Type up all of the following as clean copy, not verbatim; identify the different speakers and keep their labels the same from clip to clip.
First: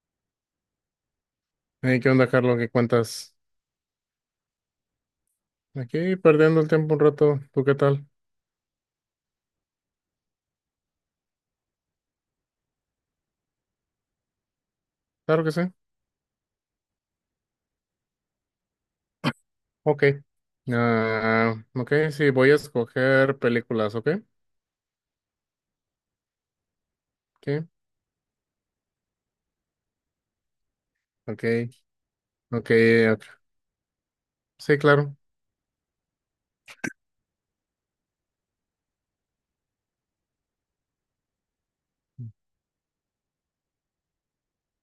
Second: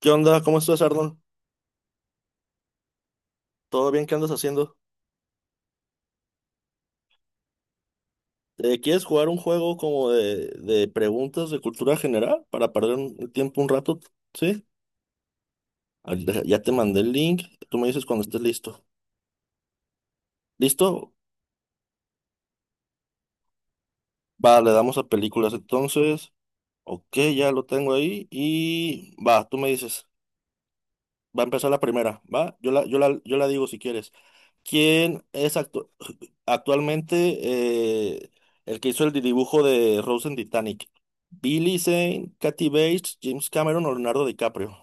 Speaker 1: ¿Qué onda? ¿Cómo estás, Arnold?
Speaker 2: Hey, ¿qué onda, Carlos? ¿Qué cuentas?
Speaker 1: ¿Todo bien? ¿Qué andas haciendo?
Speaker 2: Aquí perdiendo el tiempo un rato. ¿Tú qué tal?
Speaker 1: ¿Quieres jugar un juego como de preguntas de cultura general para perder el tiempo un rato? ¿Sí?
Speaker 2: Claro que sí.
Speaker 1: Ah, Ya te mandé el link. Tú me dices cuando estés listo.
Speaker 2: Ok.
Speaker 1: ¿Listo?
Speaker 2: Ok, sí, voy a escoger películas, ¿ok?
Speaker 1: Va, le damos a películas entonces. Ok, ya
Speaker 2: Sí,
Speaker 1: lo tengo ahí. Y va, tú me dices. Va a
Speaker 2: ok,
Speaker 1: empezar la primera. Va,
Speaker 2: ok.
Speaker 1: yo la, yo la, yo
Speaker 2: ok.
Speaker 1: la digo si quieres.
Speaker 2: Sí, claro.
Speaker 1: ¿Quién es actualmente eh, el que hizo el dibujo de Rose en Titanic? ¿Billy Zane, Kathy Bates, James Cameron o Leonardo DiCaprio?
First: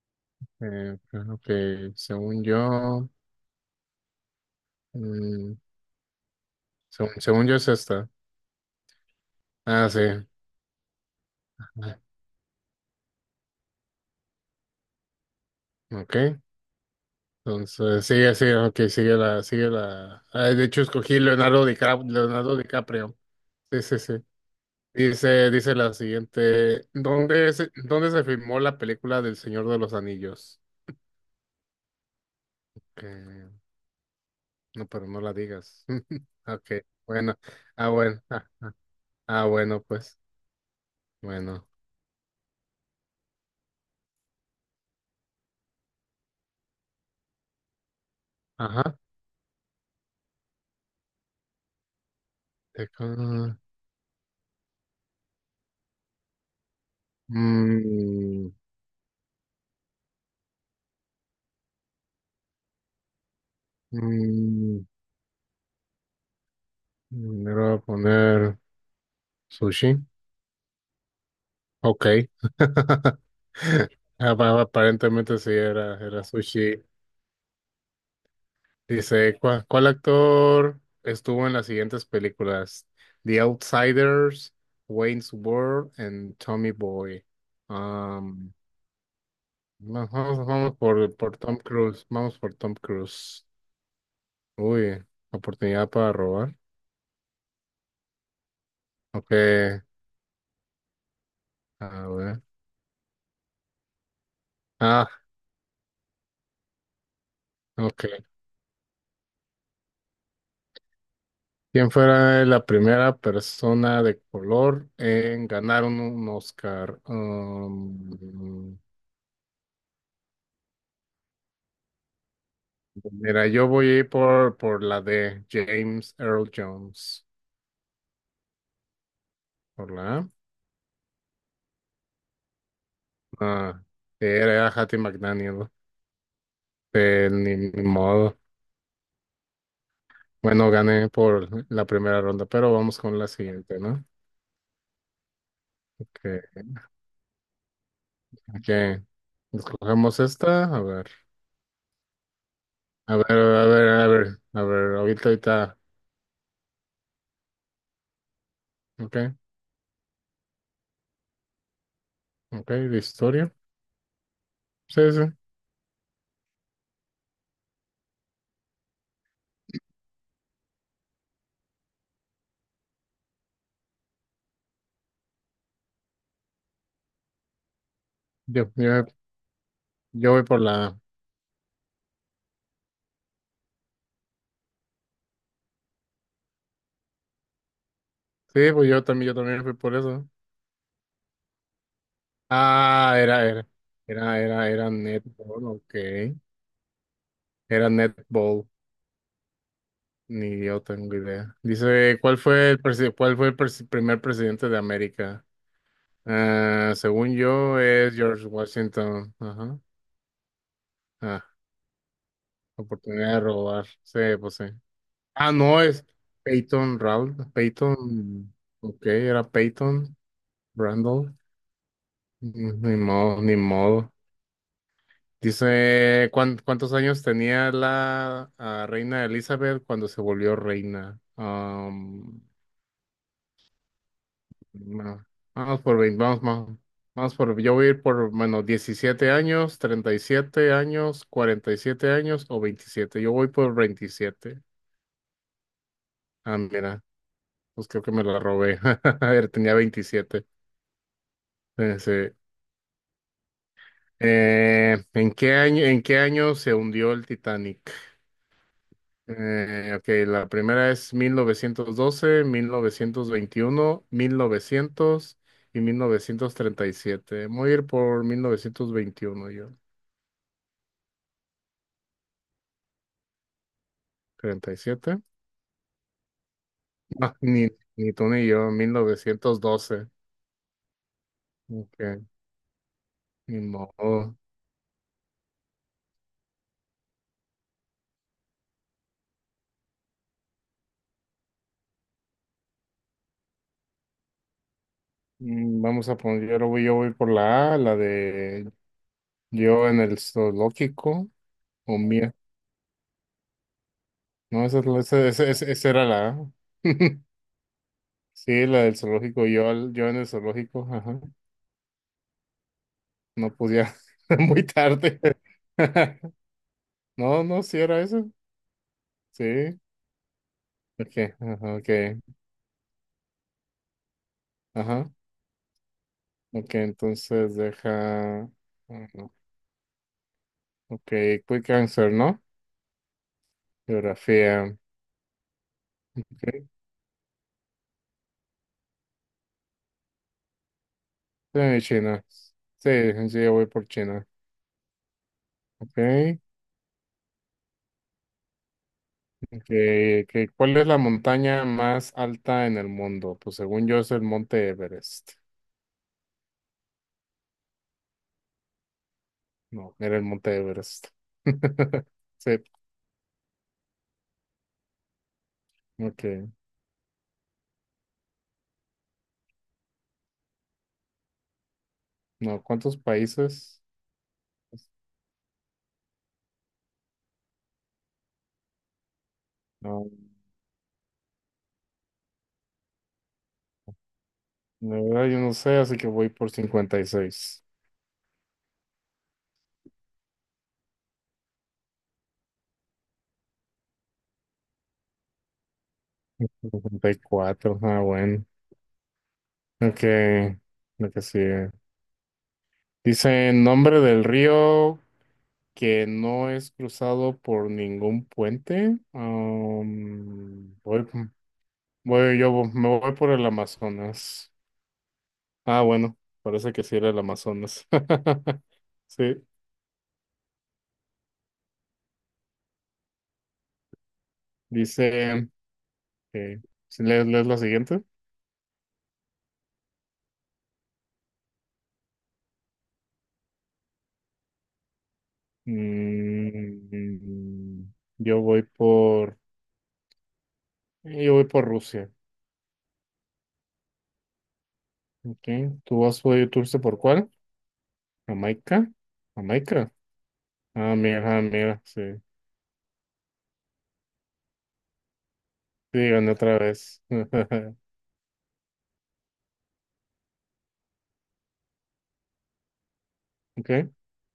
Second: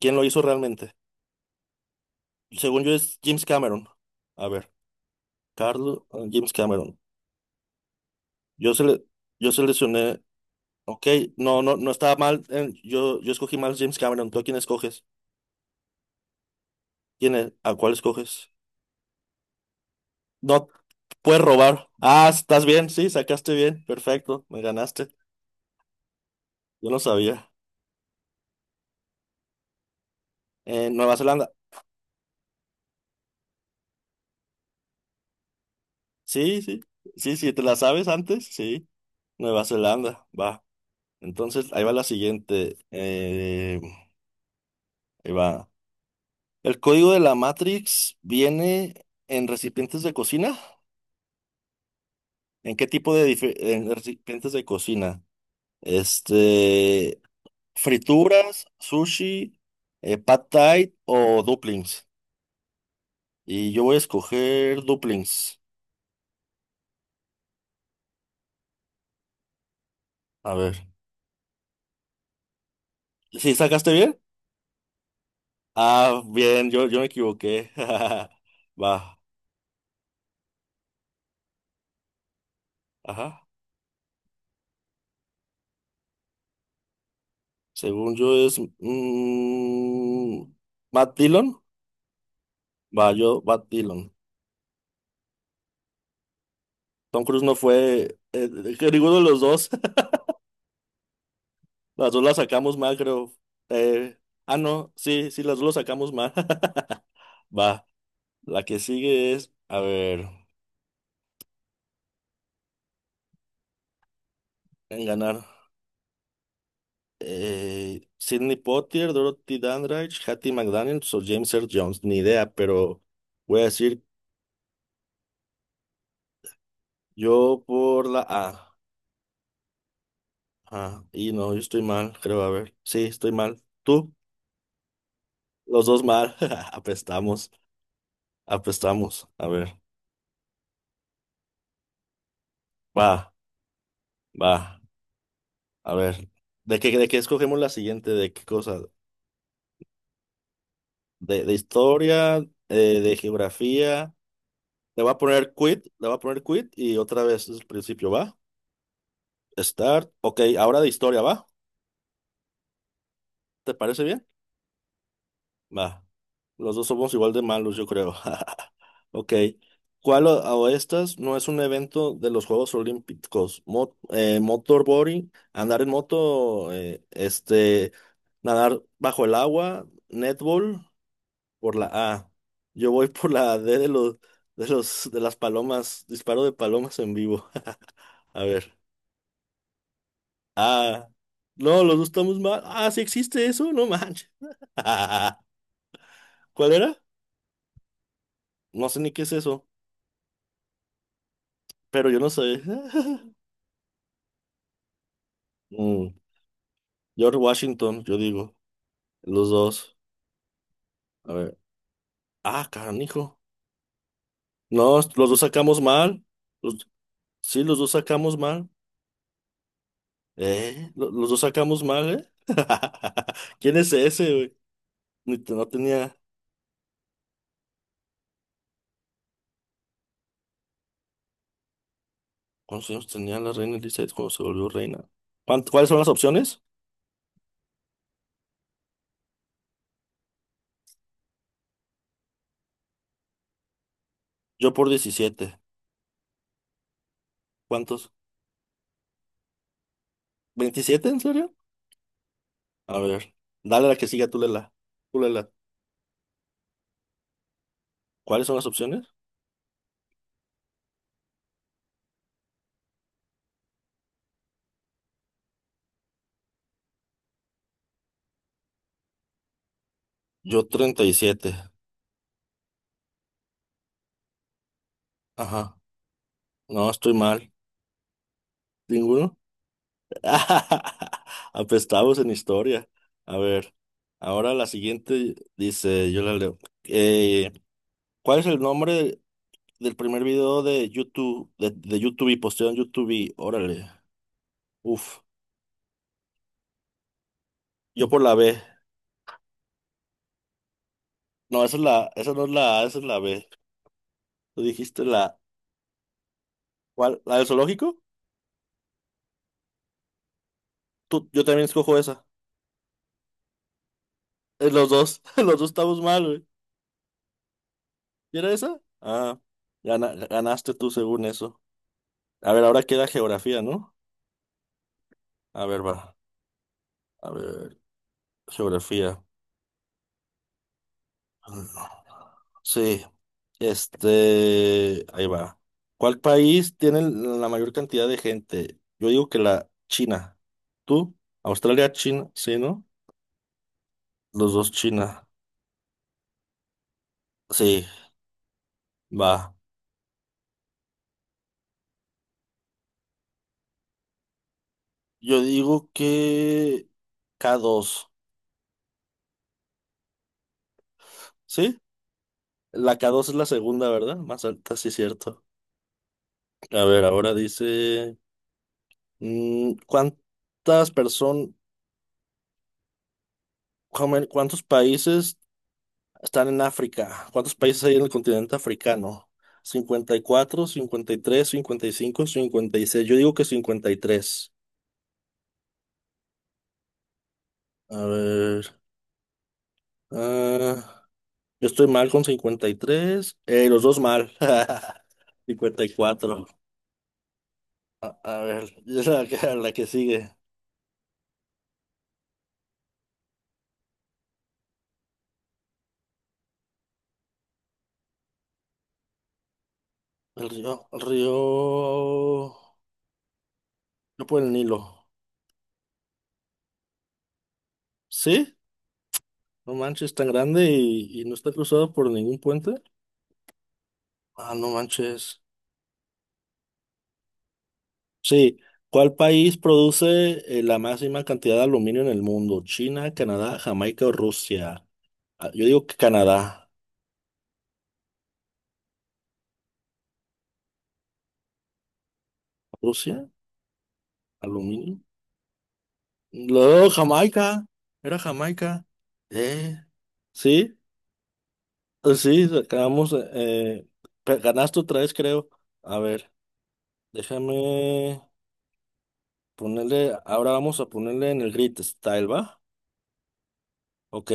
Speaker 1: ¿Quién lo hizo realmente?
Speaker 2: Eh, ok, según
Speaker 1: Según yo
Speaker 2: yo,
Speaker 1: es James Cameron. A ver,
Speaker 2: mm,
Speaker 1: Carlos, James Cameron.
Speaker 2: según yo es esta.
Speaker 1: Yo, sele- yo
Speaker 2: Ah,
Speaker 1: seleccioné,
Speaker 2: sí.
Speaker 1: ok, no, no, no
Speaker 2: Ah,
Speaker 1: estaba mal. Yo escogí mal James Cameron. ¿Tú a quién escoges?
Speaker 2: Ok.
Speaker 1: ¿Quién es? ¿A cuál
Speaker 2: Entonces, sigue,
Speaker 1: escoges?
Speaker 2: sigue, ok, sigue la. De
Speaker 1: No,
Speaker 2: hecho, escogí
Speaker 1: puedes
Speaker 2: Leonardo
Speaker 1: robar.
Speaker 2: DiCaprio,
Speaker 1: Ah,
Speaker 2: Leonardo
Speaker 1: estás bien, sí,
Speaker 2: DiCaprio.
Speaker 1: sacaste
Speaker 2: Sí,
Speaker 1: bien.
Speaker 2: sí, sí.
Speaker 1: Perfecto, me ganaste.
Speaker 2: Dice la siguiente,
Speaker 1: Yo no sabía.
Speaker 2: ¿dónde se filmó la película del Señor de los Anillos?
Speaker 1: En Nueva Zelanda.
Speaker 2: Eh, no, pero no la digas.
Speaker 1: Sí,
Speaker 2: Ok,
Speaker 1: sí. Sí,
Speaker 2: bueno,
Speaker 1: sí, te la
Speaker 2: ah,
Speaker 1: sabes
Speaker 2: bueno, ah,
Speaker 1: antes. Sí.
Speaker 2: ah,
Speaker 1: Nueva
Speaker 2: bueno, pues,
Speaker 1: Zelanda. Va.
Speaker 2: bueno,
Speaker 1: Entonces, ahí va la siguiente. Ahí va. ¿El código de la Matrix viene
Speaker 2: ajá.
Speaker 1: en recipientes de cocina? ¿En qué
Speaker 2: te
Speaker 1: tipo de dife-
Speaker 2: con-
Speaker 1: En recipientes de cocina. Este,
Speaker 2: Mm,
Speaker 1: frituras, sushi, pad thai o dumplings. Y yo voy a escoger
Speaker 2: mm,
Speaker 1: dumplings.
Speaker 2: Le voy a poner sushi.
Speaker 1: A ver.
Speaker 2: Ok.
Speaker 1: ¿Sí sacaste bien?
Speaker 2: Aparentemente sí era,
Speaker 1: Ah,
Speaker 2: era
Speaker 1: bien,
Speaker 2: sushi.
Speaker 1: yo me equivoqué. Va.
Speaker 2: Dice, ¿cuál actor estuvo en las siguientes películas? The
Speaker 1: Ajá.
Speaker 2: Outsiders, Wayne's World and Tommy Boy.
Speaker 1: Según yo
Speaker 2: Um,
Speaker 1: es
Speaker 2: vamos
Speaker 1: Matt
Speaker 2: por
Speaker 1: Dillon.
Speaker 2: Tom Cruise. Vamos por Tom
Speaker 1: Va, yo,
Speaker 2: Cruise.
Speaker 1: Matt Dillon.
Speaker 2: Uy, oportunidad para robar.
Speaker 1: Tom Cruise no fue. Que ninguno de
Speaker 2: Ok,
Speaker 1: los dos.
Speaker 2: a
Speaker 1: Las dos las
Speaker 2: ver.
Speaker 1: sacamos mal, creo. Eh, no.
Speaker 2: Ah,
Speaker 1: Sí, sí, las dos las sacamos mal. Va.
Speaker 2: ok.
Speaker 1: La que sigue es. A ver.
Speaker 2: ¿Quién fuera la primera persona de color
Speaker 1: En ganar.
Speaker 2: en ganar un Oscar?
Speaker 1: Sidney Poitier, Dorothy Dandridge, Hattie McDaniels o James Earl Jones. Ni idea, pero
Speaker 2: Mira,
Speaker 1: voy a
Speaker 2: yo voy a
Speaker 1: decir
Speaker 2: ir por la de James Earl Jones.
Speaker 1: yo por la A.
Speaker 2: Por la A.
Speaker 1: Ah, y no, yo estoy mal, creo. A ver. Sí, estoy mal.
Speaker 2: Ah,
Speaker 1: ¿Tú?
Speaker 2: era, Hattie McDaniel.
Speaker 1: Los dos mal. Apestamos,
Speaker 2: Ni modo.
Speaker 1: apestamos. A ver,
Speaker 2: Bueno, gané por la primera ronda, pero vamos con la
Speaker 1: va,
Speaker 2: siguiente, ¿no?
Speaker 1: va. A ver,
Speaker 2: Que
Speaker 1: ¿de qué escogemos la siguiente? ¿De qué cosa?
Speaker 2: que Escogemos esta. A ver.
Speaker 1: ¿De historia? ¿De
Speaker 2: A
Speaker 1: geografía?
Speaker 2: ver, A ver,
Speaker 1: Le voy a poner
Speaker 2: ahorita.
Speaker 1: quit, le voy a poner quit y otra vez desde el principio, ¿va?
Speaker 2: Ok,
Speaker 1: Start. Ok, ahora de historia, ¿va?
Speaker 2: ok, de historia.
Speaker 1: ¿Te parece bien?
Speaker 2: Sí, sí.
Speaker 1: Va. Los dos somos igual de malos, yo creo. Ok. ¿Cuál o estas no es un evento de los Juegos Olímpicos? Motorboarding, andar en moto, este.
Speaker 2: Yo,
Speaker 1: Nadar
Speaker 2: yo,
Speaker 1: bajo el agua,
Speaker 2: yo voy por
Speaker 1: netball,
Speaker 2: la.
Speaker 1: por la A. Yo voy por la D de las palomas, disparo de palomas en vivo. A
Speaker 2: Sí,
Speaker 1: ver.
Speaker 2: pues yo también fui por eso.
Speaker 1: Ah. No, los dos estamos mal. Ah, sí
Speaker 2: Ah,
Speaker 1: existe eso, no manches.
Speaker 2: era netball, ok.
Speaker 1: ¿Cuál era?
Speaker 2: Era netball,
Speaker 1: No sé ni qué es eso,
Speaker 2: ni yo tengo idea.
Speaker 1: pero
Speaker 2: Dice,
Speaker 1: yo no sé.
Speaker 2: ¿cuál fue el primer presidente de América?
Speaker 1: Mm,
Speaker 2: Ah, según
Speaker 1: George
Speaker 2: yo,
Speaker 1: Washington,
Speaker 2: es
Speaker 1: yo
Speaker 2: George
Speaker 1: digo.
Speaker 2: Washington.
Speaker 1: Los
Speaker 2: Ajá.
Speaker 1: dos. A
Speaker 2: Ah,
Speaker 1: ver. Ah,
Speaker 2: oportunidad
Speaker 1: canijo.
Speaker 2: de robar. Sí, pues sí.
Speaker 1: No, los dos
Speaker 2: Ah,
Speaker 1: sacamos
Speaker 2: no, es
Speaker 1: mal. Los-
Speaker 2: Peyton Round.
Speaker 1: sí, los dos sacamos
Speaker 2: Peyton,
Speaker 1: mal.
Speaker 2: ok, era Peyton
Speaker 1: ¿Eh? Lo- Los
Speaker 2: Randall.
Speaker 1: dos sacamos mal, ¿eh?
Speaker 2: Ni modo, ni
Speaker 1: ¿Quién es
Speaker 2: modo.
Speaker 1: ese, güey? Ni te- No tenía.
Speaker 2: Dice, ¿cuántos años tenía la reina Elizabeth cuando se volvió reina? Am,
Speaker 1: ¿Cuántos años tenía la reina Elizabeth cuando se volvió reina?
Speaker 2: no. Vamos
Speaker 1: ¿Cuáles
Speaker 2: por
Speaker 1: son las
Speaker 2: 20, vamos,
Speaker 1: opciones?
Speaker 2: vamos, vamos por, yo voy a ir por, bueno, 17 años, 37 años, 47 años o 27. Yo voy por 27.
Speaker 1: Yo por 17.
Speaker 2: Ah, mira, pues creo que
Speaker 1: ¿Cuántos?
Speaker 2: me la robé. A ver, tenía 27.
Speaker 1: ¿27, en serio?
Speaker 2: Sí.
Speaker 1: A ver. Dale la que siga, tú lela. Tú lela.
Speaker 2: ¿En qué año se hundió el Titanic?
Speaker 1: ¿Cuáles son las opciones?
Speaker 2: Ok, la primera es mil mil novecientos doce, mil novecientos veintiuno, 1937. Voy a ir por 1921, yo.
Speaker 1: Yo 37.
Speaker 2: ¿37?
Speaker 1: Ajá. No, estoy
Speaker 2: No,
Speaker 1: mal.
Speaker 2: ni tú ni yo,
Speaker 1: ¿Ninguno?
Speaker 2: 1912.
Speaker 1: Apestados
Speaker 2: Ok,
Speaker 1: en historia. A
Speaker 2: ni
Speaker 1: ver.
Speaker 2: modo.
Speaker 1: Ahora la siguiente dice, yo la leo. Eh, ¿Cuál es el nombre del primer video de YouTube y posteo en YouTube y órale? Uf.
Speaker 2: Vamos a poner, yo voy por la A, la
Speaker 1: Yo por la B.
Speaker 2: de yo en el zoológico
Speaker 1: No, esa es
Speaker 2: o
Speaker 1: la, esa
Speaker 2: mía.
Speaker 1: no es la A, esa es la B. Tú
Speaker 2: No, esa, es la-
Speaker 1: dijiste
Speaker 2: esa,
Speaker 1: la.
Speaker 2: esa, esa esa era la A.
Speaker 1: ¿Cuál? ¿La del zoológico?
Speaker 2: Sí, la del zoológico, yo en el zoológico, ajá.
Speaker 1: Tú, yo también escojo esa.
Speaker 2: No podía, muy
Speaker 1: Los
Speaker 2: tarde.
Speaker 1: dos, los dos estamos mal, güey.
Speaker 2: No, no, sí era eso.
Speaker 1: ¿Y era esa? Ah,
Speaker 2: Sí.
Speaker 1: ganaste tú
Speaker 2: Ok,
Speaker 1: según eso.
Speaker 2: ajá, ok.
Speaker 1: A ver, ahora queda geografía, ¿no?
Speaker 2: Ajá.
Speaker 1: A ver, va.
Speaker 2: Ok,
Speaker 1: A
Speaker 2: entonces
Speaker 1: ver,
Speaker 2: deja.
Speaker 1: geografía.
Speaker 2: Ajá, Ok,
Speaker 1: Mm,
Speaker 2: Quick Answer, ¿no?
Speaker 1: sí.
Speaker 2: Geografía.
Speaker 1: Este, ahí va. ¿Cuál
Speaker 2: Okay.
Speaker 1: país tiene la mayor cantidad de gente? Yo digo que la China. ¿Tú?
Speaker 2: Sí,
Speaker 1: Australia,
Speaker 2: China.
Speaker 1: China, sí, ¿no?
Speaker 2: Sí, sí, yo voy por China.
Speaker 1: Los dos China.
Speaker 2: Ok,
Speaker 1: Sí, va.
Speaker 2: ok, ok. ¿Cuál es la montaña más alta en el mundo? Pues según yo es el Monte Everest.
Speaker 1: Yo digo que k dos.
Speaker 2: No, era el Monte Everest.
Speaker 1: ¿Sí?
Speaker 2: Sí,
Speaker 1: La k dos es la segunda, ¿verdad? Más alta, sí, cierto.
Speaker 2: ok.
Speaker 1: A ver, ahora dice, mm, ¿cuántas personas,
Speaker 2: No, ¿cuántos países?
Speaker 1: cuántos países están en África? ¿Cuántos países hay en el continente africano?
Speaker 2: No,
Speaker 1: 54, 56. Yo digo que 53.
Speaker 2: la verdad yo no sé, así que voy por cincuenta y seis
Speaker 1: A ver. Ah, yo estoy mal con 53. Los dos mal. 54.
Speaker 2: cincuenta y cuatro ah,
Speaker 1: A
Speaker 2: bueno.
Speaker 1: ver. Y es la que, la que
Speaker 2: Ok,
Speaker 1: sigue.
Speaker 2: lo que sigue. Dice nombre del río que no es cruzado por ningún puente.
Speaker 1: El río. El río.
Speaker 2: Me voy por el
Speaker 1: No, por el
Speaker 2: Amazonas.
Speaker 1: Nilo.
Speaker 2: Ah, bueno, parece que sí era el Amazonas.
Speaker 1: ¿Sí?
Speaker 2: Sí,
Speaker 1: No manches, tan grande y no está cruzado por ningún puente. Ah, no manches.
Speaker 2: dice que... lees la siguiente?
Speaker 1: Sí, ¿cuál país produce la máxima cantidad de aluminio en el mundo? ¿China, Canadá, Jamaica o Rusia? Ah, yo digo que Canadá.
Speaker 2: Mm, yo voy por... Y Yo voy por Rusia.
Speaker 1: ¿Rusia? ¿Aluminio?
Speaker 2: Okay. ¿Tú fuiste
Speaker 1: Luego
Speaker 2: por cuál?
Speaker 1: Jamaica. Era Jamaica.
Speaker 2: Jamaica.
Speaker 1: Eh,
Speaker 2: Jamaica.
Speaker 1: sí,
Speaker 2: Ah, mira, sí.
Speaker 1: sí, acabamos. Ganaste otra vez, creo. A
Speaker 2: Sí,
Speaker 1: ver,
Speaker 2: gané otra vez.
Speaker 1: déjame ponerle. Ahora vamos a ponerle en el grid style, ¿va?
Speaker 2: Ok.
Speaker 1: Ok,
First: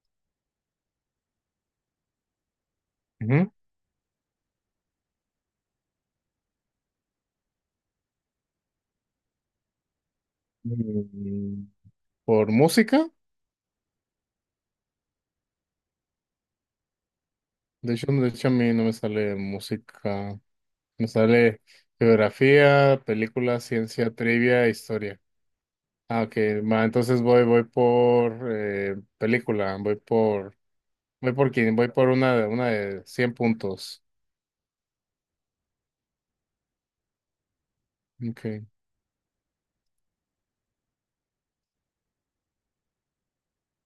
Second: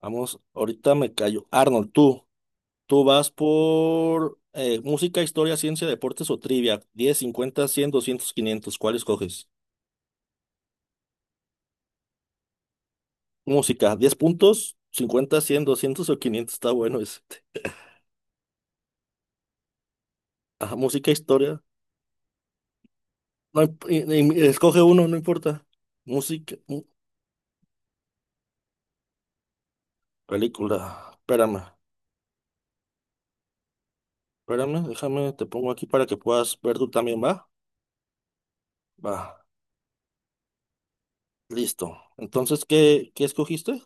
Speaker 1: vamos. Ahorita me callo. Arnold, tú. Tú vas
Speaker 2: Ujú.
Speaker 1: por música, historia, ciencia, deportes o trivia. 10, 50, 100, 200, 500. ¿Cuál escoges?
Speaker 2: Mm, ¿Por música?
Speaker 1: Música, 10 puntos, 50, 100, 200 o 500. Está bueno ese.
Speaker 2: De hecho, a mí no me sale música.
Speaker 1: Ajá,
Speaker 2: Me
Speaker 1: música,
Speaker 2: sale
Speaker 1: historia.
Speaker 2: geografía, película,
Speaker 1: No,
Speaker 2: ciencia, trivia,
Speaker 1: escoge uno, no
Speaker 2: historia.
Speaker 1: importa.
Speaker 2: Ah, ok.
Speaker 1: Música,
Speaker 2: Va, entonces voy por película. Voy por,
Speaker 1: película.
Speaker 2: voy por
Speaker 1: Espérame,
Speaker 2: quién? Voy por una, una de 100 puntos.
Speaker 1: espérame, déjame, te pongo aquí para que puedas ver tú también, ¿va?
Speaker 2: Ok.
Speaker 1: Va, listo. Entonces, ¿qué, qué escogiste?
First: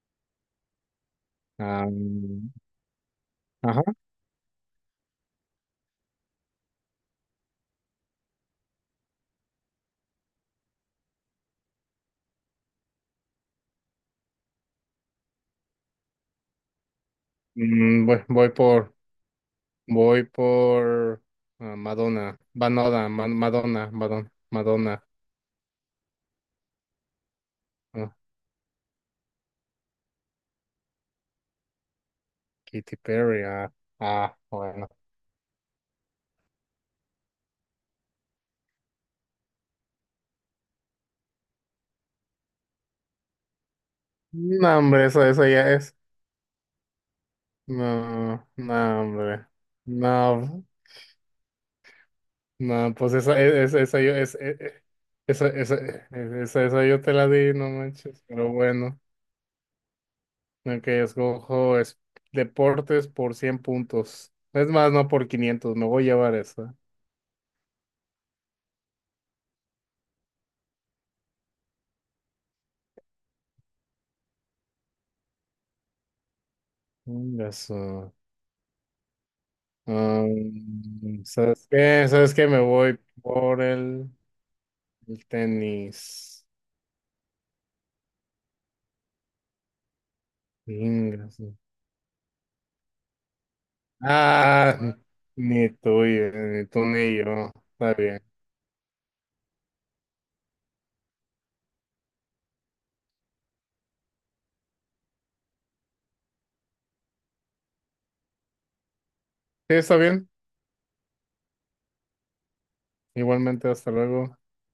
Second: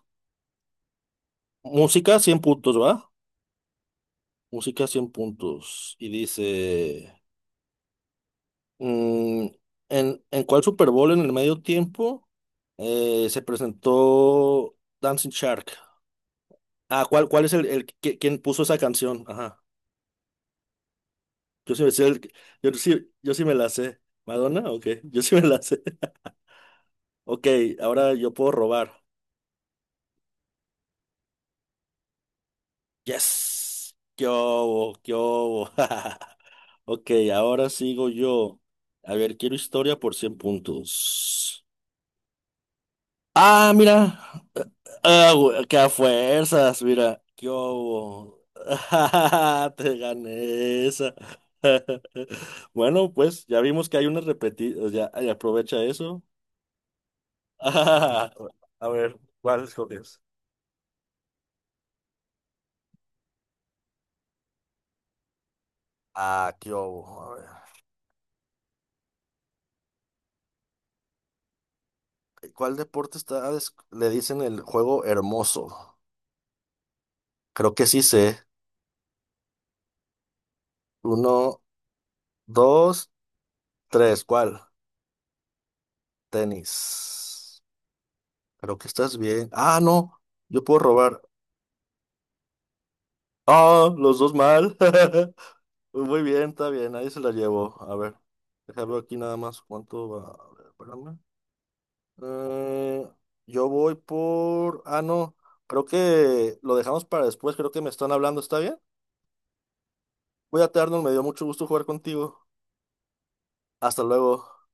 Speaker 2: Ah,
Speaker 1: Música, 100
Speaker 2: mm,
Speaker 1: puntos, ¿va? Música, 100 puntos. Y dice... Mm, ¿en cuál Super Bowl en el medio tiempo se presentó Dancing Shark? Ah, ¿cuál es
Speaker 2: Mm, voy,
Speaker 1: quién
Speaker 2: voy
Speaker 1: puso esa
Speaker 2: por,
Speaker 1: canción? Ajá.
Speaker 2: voy por
Speaker 1: Yo
Speaker 2: Ah,
Speaker 1: sí me sé el-
Speaker 2: Madonna,
Speaker 1: yo
Speaker 2: Madonna,
Speaker 1: sí,
Speaker 2: Ma-
Speaker 1: yo sí me la
Speaker 2: Madonna,
Speaker 1: sé.
Speaker 2: Madonna,
Speaker 1: ¿Madonna? Ok,
Speaker 2: Madonna,
Speaker 1: yo sí me la sé. Ok, ahora
Speaker 2: ah,
Speaker 1: yo puedo robar.
Speaker 2: Katy Perry, ah,
Speaker 1: Yes. ¿Qué
Speaker 2: ah, bueno.
Speaker 1: hubo? ¿Qué hubo? Ok, ahora sigo yo. A ver, quiero historia por 100 puntos. Ah, mira.
Speaker 2: No, hombre, eso,
Speaker 1: Ah,
Speaker 2: eso
Speaker 1: güey,
Speaker 2: ya
Speaker 1: que a
Speaker 2: es.
Speaker 1: fuerzas, mira, yo
Speaker 2: No, no, hombre.
Speaker 1: te
Speaker 2: No,
Speaker 1: gané esa.
Speaker 2: no,
Speaker 1: Bueno,
Speaker 2: pues esa,
Speaker 1: pues ya
Speaker 2: e-
Speaker 1: vimos que
Speaker 2: esa,
Speaker 1: hay
Speaker 2: yo,
Speaker 1: unas
Speaker 2: es, e-
Speaker 1: repetidas, ya, ay, aprovecha eso.
Speaker 2: e- esa, esa yo te la di, no manches, pero
Speaker 1: A
Speaker 2: bueno.
Speaker 1: ver, ¿cuál escoges?
Speaker 2: Ok, deportes por 100 puntos. Es más, no por 500 me voy a llevar
Speaker 1: Ah, qué
Speaker 2: esa.
Speaker 1: hubo. A ver, ¿cuál deporte le dicen el juego hermoso? Creo que sí
Speaker 2: Eso.
Speaker 1: sé.
Speaker 2: Ah,
Speaker 1: Uno,
Speaker 2: ¿sabes qué? ¿Sabes qué? Me voy
Speaker 1: dos,
Speaker 2: por
Speaker 1: tres. ¿Cuál?
Speaker 2: el tenis.
Speaker 1: Tenis. Creo que estás bien. Ah, no. Yo puedo robar.
Speaker 2: Ingas.
Speaker 1: Ah, los dos mal.
Speaker 2: Ah,
Speaker 1: Pues muy bien,
Speaker 2: ni
Speaker 1: está
Speaker 2: tú
Speaker 1: bien, ahí
Speaker 2: ni
Speaker 1: se la
Speaker 2: yo.
Speaker 1: llevo.
Speaker 2: Está
Speaker 1: A ver,
Speaker 2: bien.
Speaker 1: déjame ver aquí nada más cuánto va. A ver, espérame. Eh, yo voy por... Ah, no, creo que lo dejamos para después, creo que me están hablando, ¿está bien?
Speaker 2: Sí, está bien.
Speaker 1: Cuídate, Arnold, me dio mucho gusto jugar contigo.
Speaker 2: Igualmente, hasta
Speaker 1: Hasta
Speaker 2: luego.
Speaker 1: luego.